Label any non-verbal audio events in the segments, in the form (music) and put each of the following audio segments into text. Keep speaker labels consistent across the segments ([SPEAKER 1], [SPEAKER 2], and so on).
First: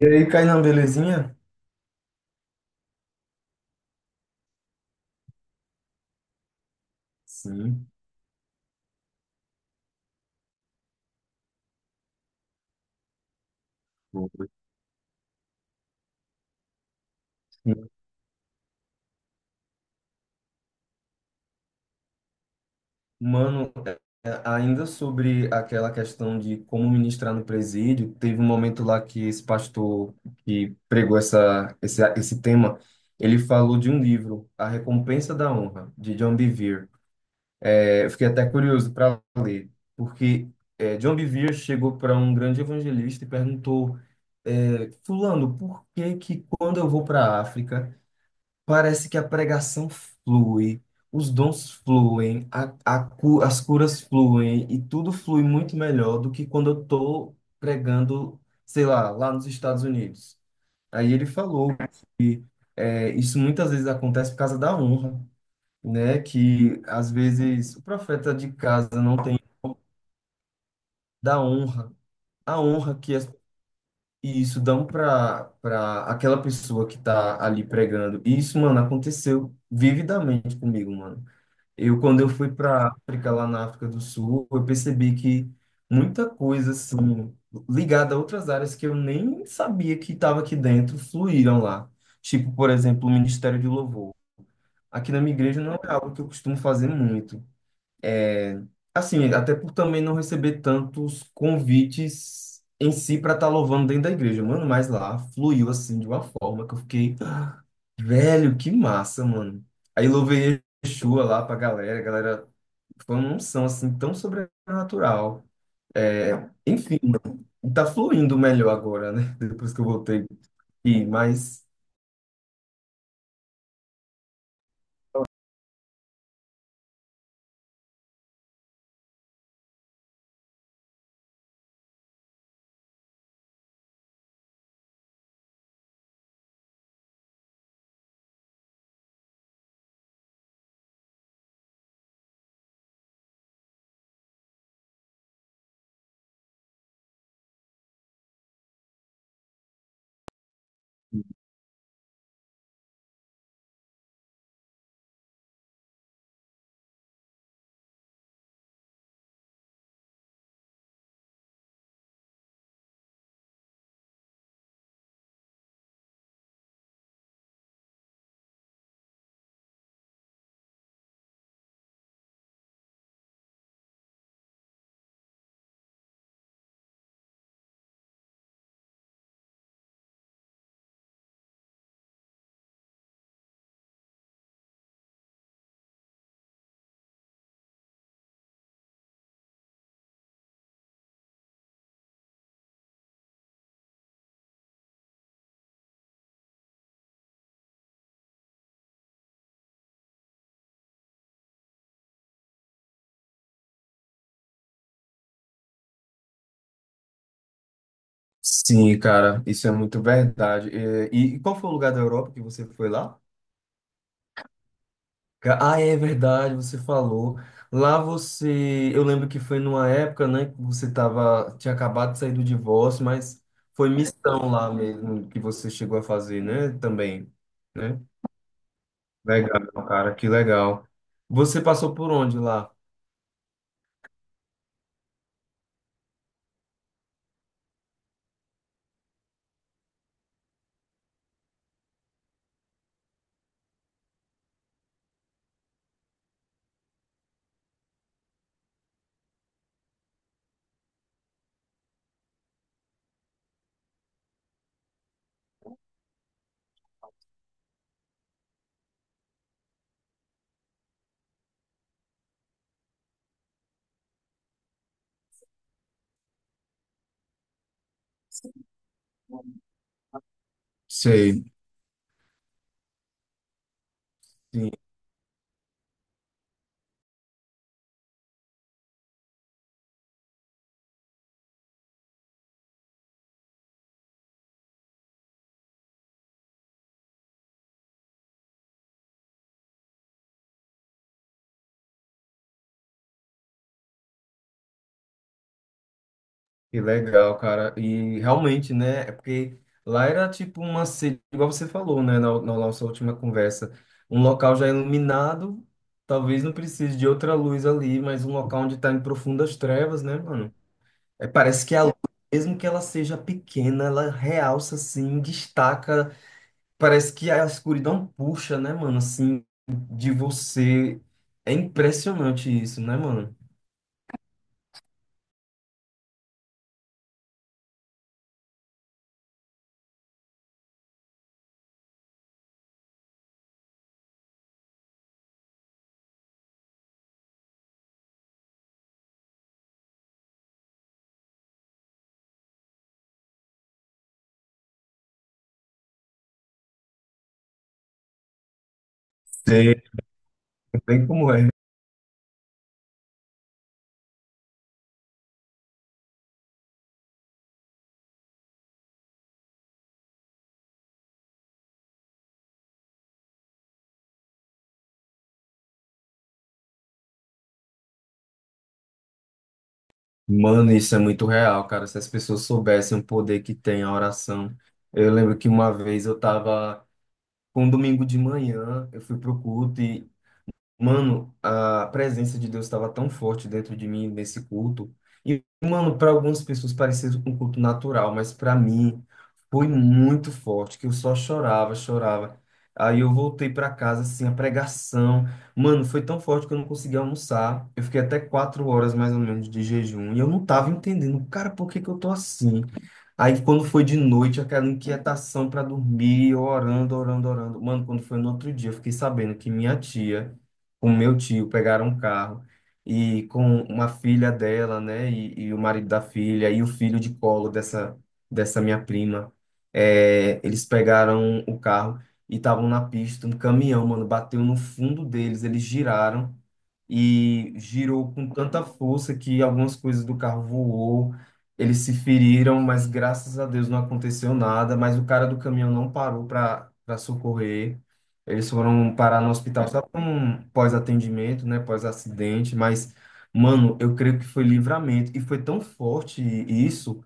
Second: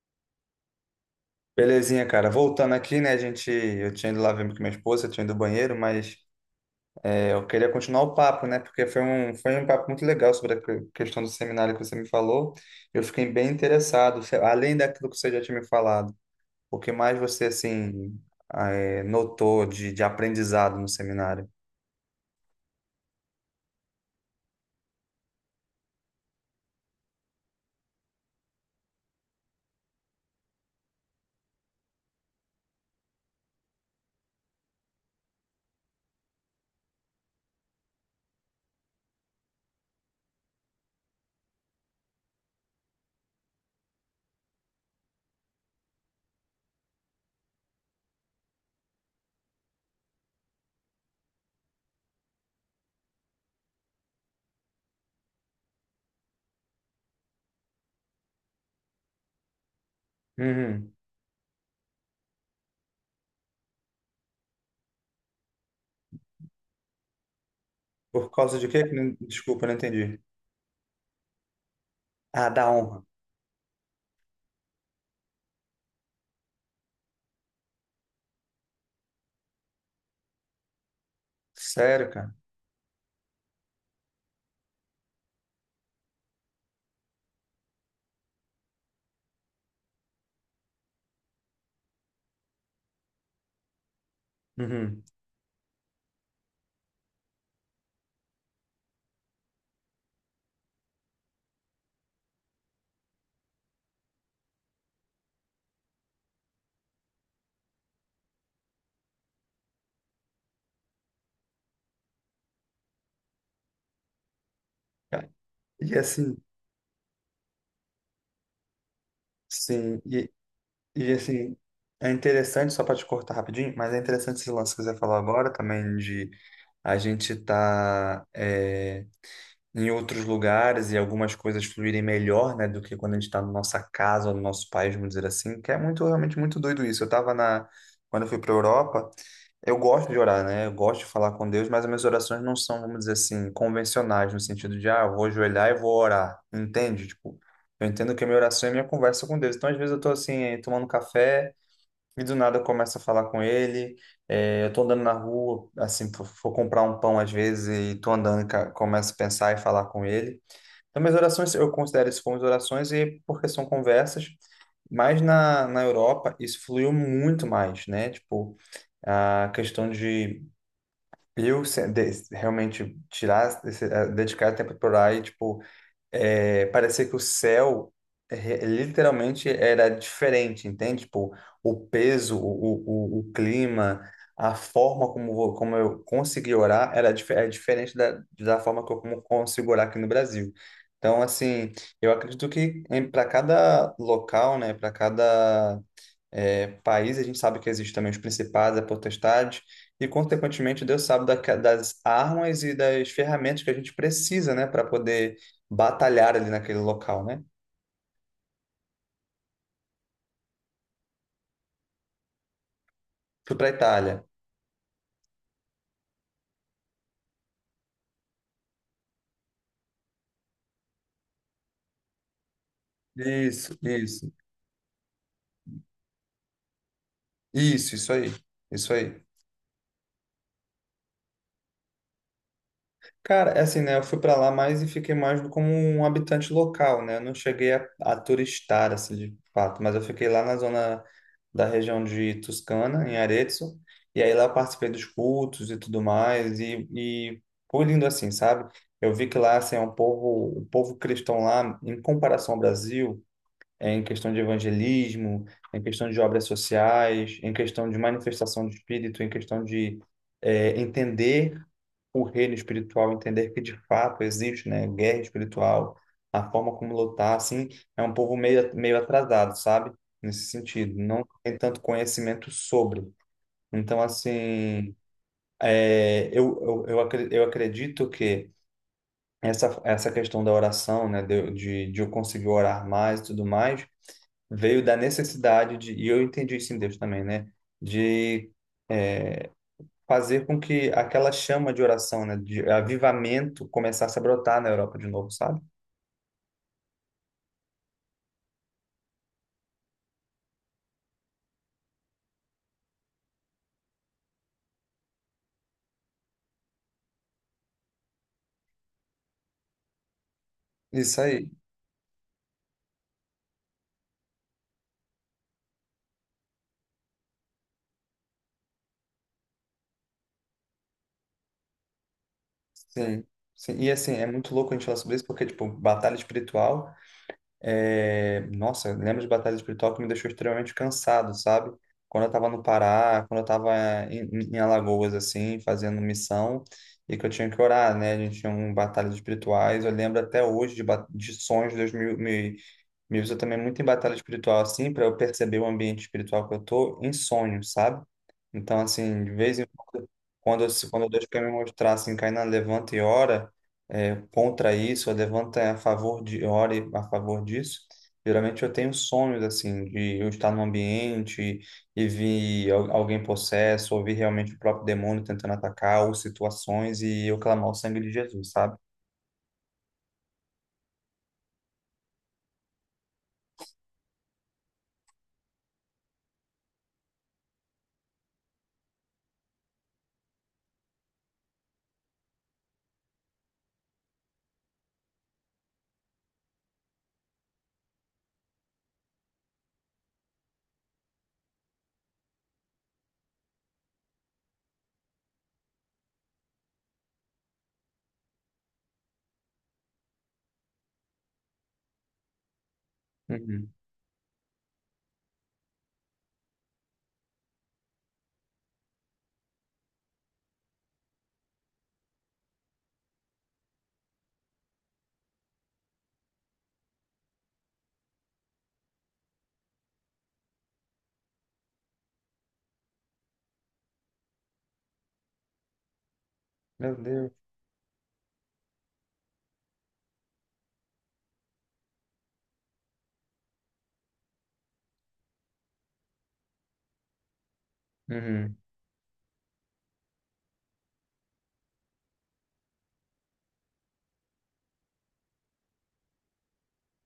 [SPEAKER 1] E aí, Kainan, belezinha?
[SPEAKER 2] Belezinha, cara. Voltando aqui, né? A gente, eu tinha ido lá ver com minha esposa, eu tinha ido ao banheiro, mas eu queria
[SPEAKER 1] Sim.
[SPEAKER 2] continuar o papo, né? Porque foi um papo muito legal sobre a questão do seminário que você me falou. Eu fiquei bem interessado,
[SPEAKER 1] Boa.
[SPEAKER 2] além daquilo que você já tinha me falado. O que mais você, assim, notou de aprendizado no seminário?
[SPEAKER 1] Mano, ainda sobre aquela questão de como ministrar no presídio, teve um momento lá que esse pastor que pregou esse tema, ele falou de um livro, A Recompensa da Honra, de John Bevere. Eu fiquei até curioso para ler, porque John Bevere chegou para um grande evangelista e perguntou, Fulano, por que que quando eu vou para a África, parece que a pregação flui, os dons fluem, as curas fluem e tudo flui muito melhor do que quando eu estou pregando, sei lá, lá nos Estados Unidos.
[SPEAKER 2] Uhum.
[SPEAKER 1] Aí ele falou que isso muitas vezes acontece por causa da honra, né? Que às vezes o
[SPEAKER 2] Por
[SPEAKER 1] profeta de
[SPEAKER 2] causa de quê?
[SPEAKER 1] casa
[SPEAKER 2] Que não-
[SPEAKER 1] não tem
[SPEAKER 2] Desculpa, eu não entendi.
[SPEAKER 1] da honra,
[SPEAKER 2] Ah,
[SPEAKER 1] a
[SPEAKER 2] da
[SPEAKER 1] honra
[SPEAKER 2] honra.
[SPEAKER 1] que as, e isso dão para aquela pessoa que está ali pregando. E isso, mano, aconteceu vividamente comigo, mano.
[SPEAKER 2] Sério,
[SPEAKER 1] Quando eu
[SPEAKER 2] cara?
[SPEAKER 1] fui para África, lá na África do Sul, eu percebi que muita coisa, assim, ligada a outras áreas que eu nem sabia que estava aqui dentro, fluíram lá. Tipo, por exemplo, o Ministério de Louvor.
[SPEAKER 2] Uhum.
[SPEAKER 1] Aqui na minha igreja não é algo que eu costumo fazer muito. É, Assim, até por também não receber tantos convites em si para estar louvando dentro da igreja, mano, mas lá fluiu assim de uma forma que eu fiquei, "Ah, velho, que massa, mano. Aí louvei Yeshua lá pra galera, a galera foi uma unção assim tão sobrenatural.
[SPEAKER 2] E assim,
[SPEAKER 1] Enfim, tá fluindo melhor agora, né? (laughs) Depois que eu
[SPEAKER 2] sim.
[SPEAKER 1] voltei. E,
[SPEAKER 2] E assim,
[SPEAKER 1] mas
[SPEAKER 2] é interessante, só para te cortar rapidinho, mas é interessante esse lance que você falou agora também de a gente tá. Em outros lugares e algumas coisas fluírem melhor, né, do que quando a gente está na nossa casa ou no nosso país, vamos dizer assim, que é muito, realmente muito doido isso. Quando eu fui para Europa, eu gosto de orar, né, eu gosto de falar com Deus, mas as minhas orações não são, vamos dizer assim, convencionais, no sentido de, ah, eu vou ajoelhar e vou orar, entende? Tipo, eu entendo que a minha oração é a minha conversa com Deus. Então, às vezes eu tô assim, tomando café, e do nada eu começo a falar com ele. É, eu tô andando na rua, assim, for for comprar um pão às vezes e tô andando, e começo a pensar e falar com ele. Então, minhas orações, eu considero isso como orações e porque são conversas, mas na Europa isso fluiu muito mais, né? Tipo, a questão de realmente tirar, dedicar tempo para orar e, tipo, é, parecia que o céu literalmente era diferente, entende? Tipo, o peso, o clima, a forma como, como eu consegui orar era é diferente da forma que eu como consigo orar aqui no Brasil. Então, assim, eu acredito que para cada local, né, para cada país, a gente sabe que existem também os principados, a potestade, e consequentemente Deus sabe das armas e das ferramentas que a gente precisa, né, para poder batalhar ali naquele local, né?
[SPEAKER 1] sim, cara, isso é muito verdade. E qual foi o lugar da Europa que você foi lá?
[SPEAKER 2] Fui para a Itália.
[SPEAKER 1] Ah, é verdade, você falou. Lá você, eu lembro que foi numa época, né, que você tava, tinha acabado de sair do divórcio, mas
[SPEAKER 2] Isso,
[SPEAKER 1] foi
[SPEAKER 2] isso,
[SPEAKER 1] missão lá mesmo que você chegou a fazer, né, também, né?
[SPEAKER 2] isso aí, isso aí.
[SPEAKER 1] Legal, cara, que legal. Você passou por onde lá?
[SPEAKER 2] Cara, é assim, né? Eu fui pra lá mais e fiquei mais como um habitante local, né? Eu não cheguei a turistar, assim, de fato, mas eu fiquei lá na zona da região de Toscana, em Arezzo, e aí lá eu participei dos cultos e tudo mais, e foi lindo assim, sabe? Eu vi que lá, assim, é um povo, o povo cristão lá, em comparação ao Brasil, é em questão de evangelismo, em questão de obras sociais, em questão de manifestação de espírito, em questão de entender o reino espiritual, entender que de fato existe, né, guerra espiritual, a forma como lutar, assim, é um povo meio, meio atrasado, sabe? Nesse sentido, não
[SPEAKER 1] Sei.
[SPEAKER 2] tem tanto conhecimento sobre. Então,
[SPEAKER 1] Sim,
[SPEAKER 2] assim, é, eu acredito que essa questão da oração, né, de eu conseguir orar mais e tudo mais, veio da necessidade de, e eu entendi isso em Deus também, né, de é, fazer com que aquela chama de oração, né, de avivamento começasse a brotar na Europa de novo, sabe?
[SPEAKER 1] que legal, cara. E realmente, né? É porque lá era tipo uma sede, igual você falou, né? Na, na nossa última conversa. Um local já iluminado, talvez não precise de outra luz ali, mas um local onde tá em profundas trevas, né, mano?
[SPEAKER 2] Isso
[SPEAKER 1] É,
[SPEAKER 2] aí.
[SPEAKER 1] parece que a luz, mesmo que ela seja pequena, ela realça, assim, destaca. Parece que a escuridão puxa, né, mano? Assim, de você. É impressionante isso, né,
[SPEAKER 2] Sim.
[SPEAKER 1] mano?
[SPEAKER 2] Sim. E assim, é muito louco a gente falar sobre isso, porque, tipo, batalha espiritual. É, nossa, eu lembro de batalha espiritual que me deixou extremamente cansado, sabe? Quando eu tava no Pará, quando eu tava em Alagoas, assim, fazendo missão, e que eu tinha que orar, né? A gente tinha um batalhas espirituais, eu lembro até hoje de, de sonhos, me usa também muito em batalha espiritual, assim, para eu perceber o ambiente espiritual que eu tô em sonhos, sabe? Então, assim, de vez em
[SPEAKER 1] Sei
[SPEAKER 2] quando, quando,
[SPEAKER 1] bem
[SPEAKER 2] quando Deus
[SPEAKER 1] como
[SPEAKER 2] quer
[SPEAKER 1] é.
[SPEAKER 2] me mostrar, assim, cai na levanta e ora, é, contra isso, ou levanta a favor de, ore a favor disso. Geralmente eu tenho sonhos assim de eu estar num ambiente e vir alguém possesso, ou vir realmente o próprio demônio tentando atacar, ou situações e eu clamar o sangue de Jesus, sabe?
[SPEAKER 1] Mano, isso é muito real, cara. Se as pessoas soubessem o poder que tem a oração. Eu lembro que uma vez eu tava com um domingo de manhã, eu fui pro culto. Mano, a presença de Deus estava tão forte dentro de mim nesse culto. E, mano, para algumas pessoas parecia um culto natural, mas para mim foi muito forte, que eu só chorava, chorava. Aí eu voltei para casa, assim, a pregação. Mano, foi tão forte que eu não conseguia almoçar. Eu fiquei até 4 horas mais ou menos de jejum. E eu não tava entendendo, cara, por que que eu tô assim? Aí quando
[SPEAKER 2] Uhum.
[SPEAKER 1] foi de noite, aquela inquietação para dormir, eu orando, orando, orando. Mano, quando foi no outro dia, eu fiquei sabendo que minha tia com meu tio, pegaram um carro e com uma filha dela, né, e o marido da filha e o filho de colo dessa minha prima, é, eles pegaram o carro e estavam na pista, um caminhão, mano, bateu no fundo deles, eles giraram
[SPEAKER 2] Meu Deus.
[SPEAKER 1] e girou com tanta força que algumas coisas do carro voou, eles se feriram, mas graças a Deus não aconteceu nada, mas o cara do caminhão não parou para socorrer. Eles
[SPEAKER 2] Uhum.
[SPEAKER 1] foram parar no hospital só para um pós-atendimento, né, pós-acidente, mas mano, eu creio que foi livramento e foi tão forte isso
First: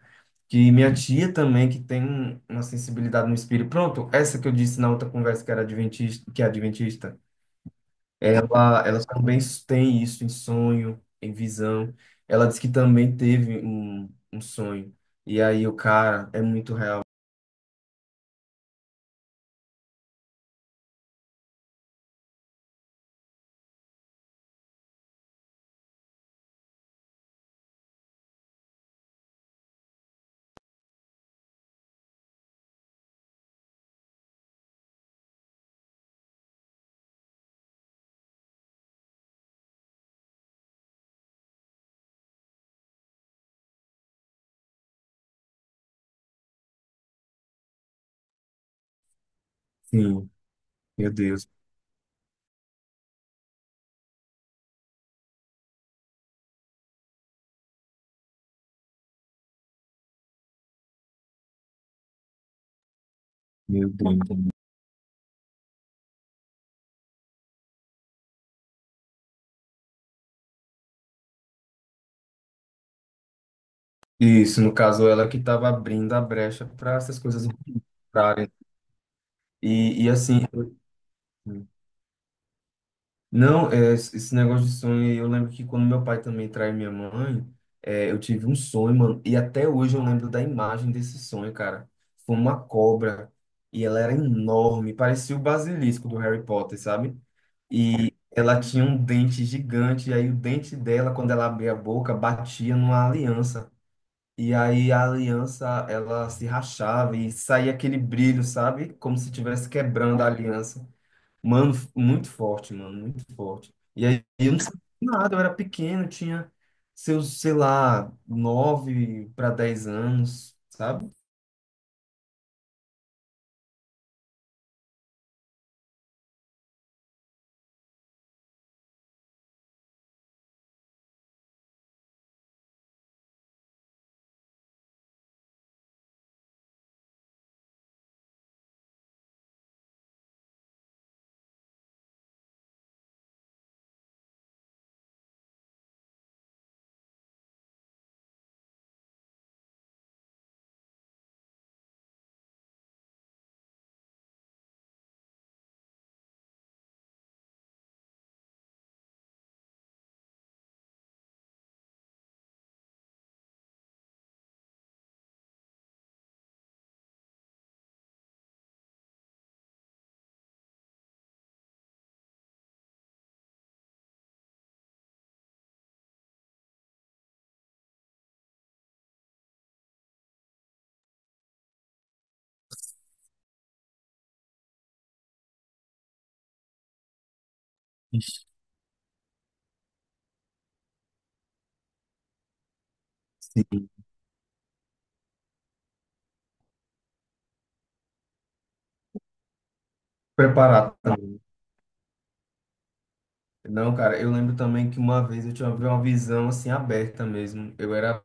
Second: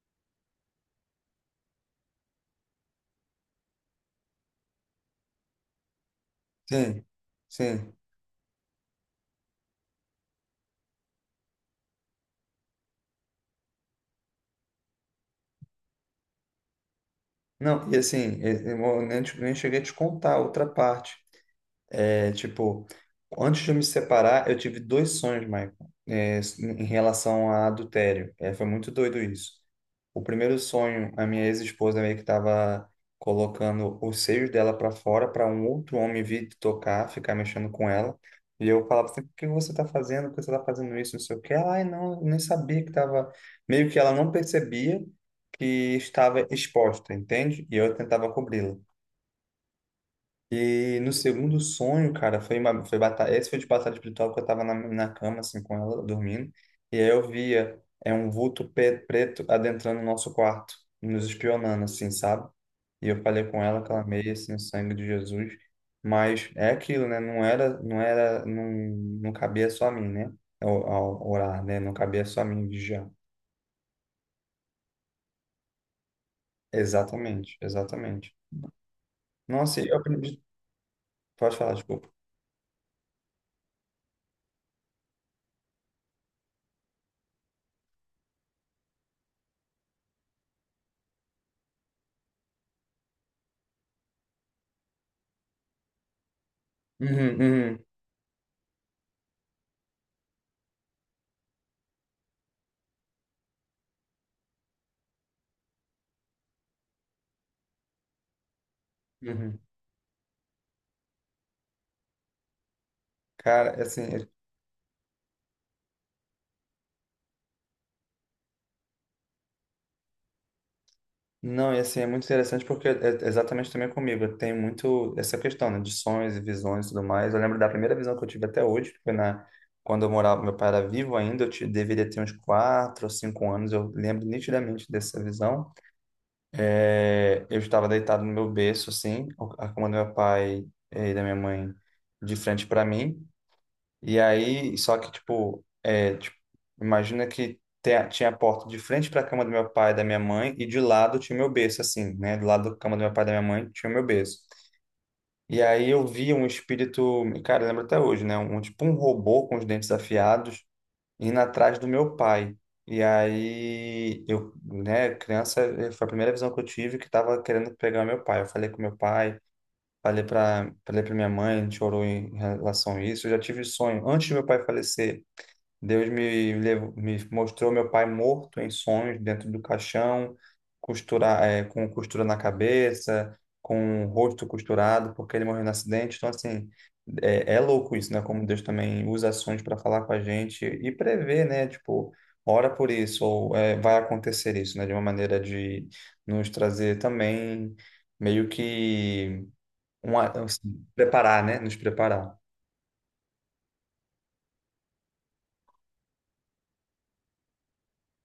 [SPEAKER 1] que minha tia também que tem um- uma sensibilidade no espírito. Pronto, essa que eu disse na outra conversa que era adventista, que é
[SPEAKER 2] Sim,
[SPEAKER 1] adventista.
[SPEAKER 2] sim.
[SPEAKER 1] Ela também tem isso em sonho, em visão. Ela disse que também teve um, um sonho. E aí o cara é muito real.
[SPEAKER 2] Não, e assim, eu nem, te- nem cheguei a te contar outra parte. É, tipo, antes de eu me separar, eu tive 2 sonhos, Michael, é, em relação a adultério. É, foi muito doido isso. O primeiro sonho, a minha ex-esposa meio que estava colocando os seios dela para fora para um outro homem vir tocar, ficar mexendo com ela. E eu falava assim, por que você tá fazendo? Por que você tá fazendo isso? Não sei o quê. Ela, ai, não, eu nem sabia que tava... Meio que ela não percebia que estava exposta, entende? E eu tentava cobri-la.
[SPEAKER 1] Sim,
[SPEAKER 2] E no
[SPEAKER 1] meu Deus,
[SPEAKER 2] segundo sonho, cara, foi batalha, esse foi de batalha espiritual que eu tava na cama, assim, com ela, dormindo. E aí eu via, é um vulto preto adentrando o nosso quarto, nos espionando, assim, sabe? E eu falei com ela,
[SPEAKER 1] meu Deus.
[SPEAKER 2] clamei, assim, o sangue de Jesus. Mas é aquilo, né? Não, não cabia só a mim, né? Ao orar, né? Não cabia só a mim vigiar.
[SPEAKER 1] Isso, no caso, ela que estava abrindo a brecha para essas coisas
[SPEAKER 2] Exatamente, exatamente.
[SPEAKER 1] entrarem.
[SPEAKER 2] Nossa, e eu
[SPEAKER 1] E
[SPEAKER 2] aprendi.
[SPEAKER 1] assim,
[SPEAKER 2] Pode falar, desculpa.
[SPEAKER 1] não, esse negócio de sonho, aí, eu lembro que quando meu pai também traiu minha mãe, é, eu tive um sonho, mano, e até hoje eu lembro da imagem desse sonho, cara. Foi uma cobra, e ela era enorme, parecia o basilisco do Harry Potter, sabe?
[SPEAKER 2] Uhum, uhum,
[SPEAKER 1] E ela tinha um dente gigante, e aí o dente dela, quando ela abria a boca, batia numa aliança. E aí a aliança, ela se rachava e saía aquele brilho, sabe? Como se
[SPEAKER 2] uhum.
[SPEAKER 1] estivesse quebrando a aliança. Mano, muito forte, mano, muito forte.
[SPEAKER 2] Cara,
[SPEAKER 1] E
[SPEAKER 2] assim,
[SPEAKER 1] aí eu não sabia nada, eu era pequeno, eu tinha seus, sei lá, 9 para 10 anos, sabe?
[SPEAKER 2] não, e assim, é muito interessante porque é exatamente também comigo. Eu tenho muito essa questão, né, de sonhos e visões e tudo mais. Eu lembro da primeira visão que eu tive até hoje, que foi na, quando eu morava, meu pai era vivo ainda, eu deveria ter uns 4 ou 5 anos, eu lembro nitidamente dessa visão. É, eu estava deitado no meu berço, assim, a cama do meu pai e da minha mãe de frente para mim. E aí, só que, tipo, é, tipo, imagina que tinha a porta de frente para a cama do meu pai e da minha mãe, e de lado tinha o meu berço, assim, né? Do lado da cama do meu pai e da minha mãe tinha o meu berço. E aí eu vi um espírito, cara, eu lembro até hoje, né? Um, tipo um robô com os dentes afiados indo atrás do meu pai. E aí, eu, né, criança, eh, foi a primeira visão que eu tive que tava querendo pegar meu pai. Eu falei com meu pai, falei para minha mãe, a gente orou em relação a isso. Eu já tive sonho, antes do meu pai falecer, levou, me mostrou meu pai morto em sonhos dentro do caixão, costura, eh, com costura na cabeça, com o rosto costurado, porque ele morreu no acidente. Então, assim, é, é louco isso, né?
[SPEAKER 1] Ixi.
[SPEAKER 2] Como Deus também usa sonhos para falar com a gente e prever, né? Tipo, ora por isso, ou eh,
[SPEAKER 1] Sim.
[SPEAKER 2] vai acontecer isso, né? De uma maneira de nos trazer também meio que uma, assim,
[SPEAKER 1] Preparado também.
[SPEAKER 2] preparar, né? Nos preparar.
[SPEAKER 1] Não, cara, eu lembro também que uma vez eu tinha uma visão assim aberta mesmo. Eu era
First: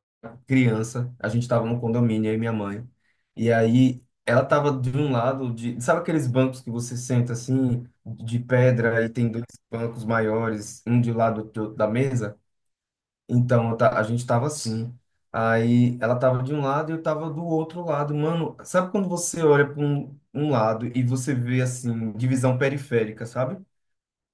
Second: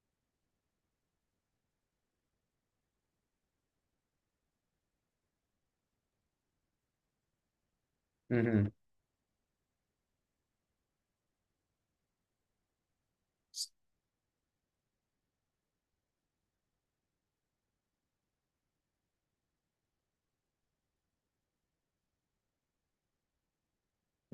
[SPEAKER 1] criança, a gente tava no condomínio, eu e minha mãe. E aí ela tava de um lado de, sabe aqueles bancos que você senta assim, de
[SPEAKER 2] Uhum,
[SPEAKER 1] pedra e tem dois bancos maiores, um de lado do outro da mesa? Então, eu ta- a gente tava assim. Aí ela tava de um lado e eu tava do outro lado. Mano, sabe quando você olha para um lado e você vê assim, divisão periférica, sabe?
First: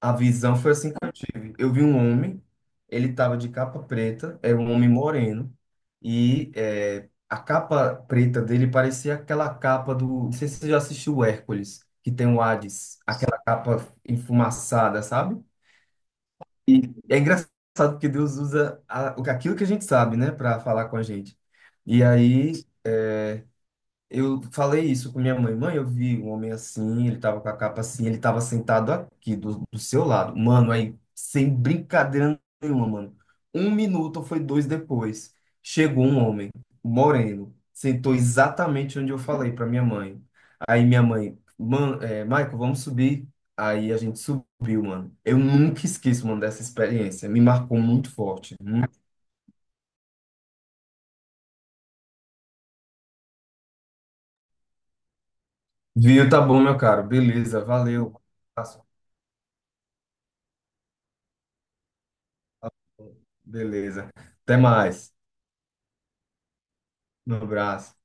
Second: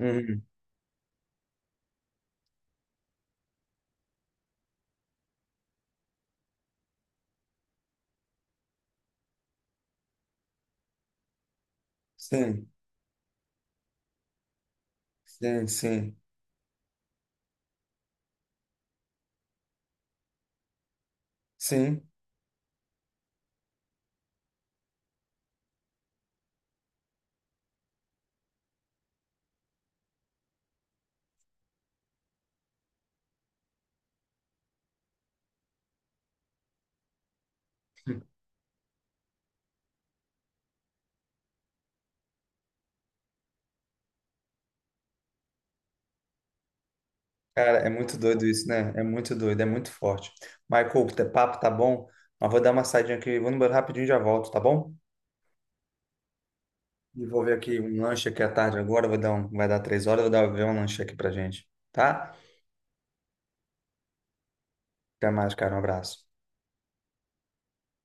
[SPEAKER 1] A visão foi assim que eu tive. Eu vi um homem, ele tava de capa preta, era um homem moreno, e é, a capa preta dele parecia aquela capa do. Não sei se você já assistiu o Hércules, que tem o
[SPEAKER 2] Sim,
[SPEAKER 1] Hades, aquela capa enfumaçada, sabe?
[SPEAKER 2] sim, sim.
[SPEAKER 1] E é engraçado porque Deus usa aquilo que a gente sabe, né, para falar com a gente. E
[SPEAKER 2] Sim.
[SPEAKER 1] aí eu falei isso com minha mãe. Mãe, eu vi um homem assim, ele tava com a capa assim, ele tava sentado aqui do seu lado. Mano, aí, sem brincadeira nenhuma, mano. Um minuto ou foi dois depois, chegou um homem, moreno, sentou exatamente onde eu falei pra minha mãe. Aí minha mãe, mano, Michael, vamos subir. Aí a gente subiu, mano. Eu nunca esqueço, mano, dessa experiência. Me
[SPEAKER 2] Cara,
[SPEAKER 1] marcou
[SPEAKER 2] é
[SPEAKER 1] muito
[SPEAKER 2] muito doido
[SPEAKER 1] forte.
[SPEAKER 2] isso, né? É muito doido, é muito forte. Michael, o teu papo tá bom, mas vou dar uma saidinha aqui, vou no banheiro rapidinho e já volto, tá bom?
[SPEAKER 1] Viu? Tá bom, meu caro.
[SPEAKER 2] E vou ver
[SPEAKER 1] Beleza,
[SPEAKER 2] aqui um
[SPEAKER 1] valeu.
[SPEAKER 2] lanche aqui à tarde agora, vou dar um, vai dar 3 horas, vou dar ver um lanche aqui pra gente, tá?
[SPEAKER 1] Beleza. Até mais.
[SPEAKER 2] Até mais, cara, um abraço.
[SPEAKER 1] Um abraço.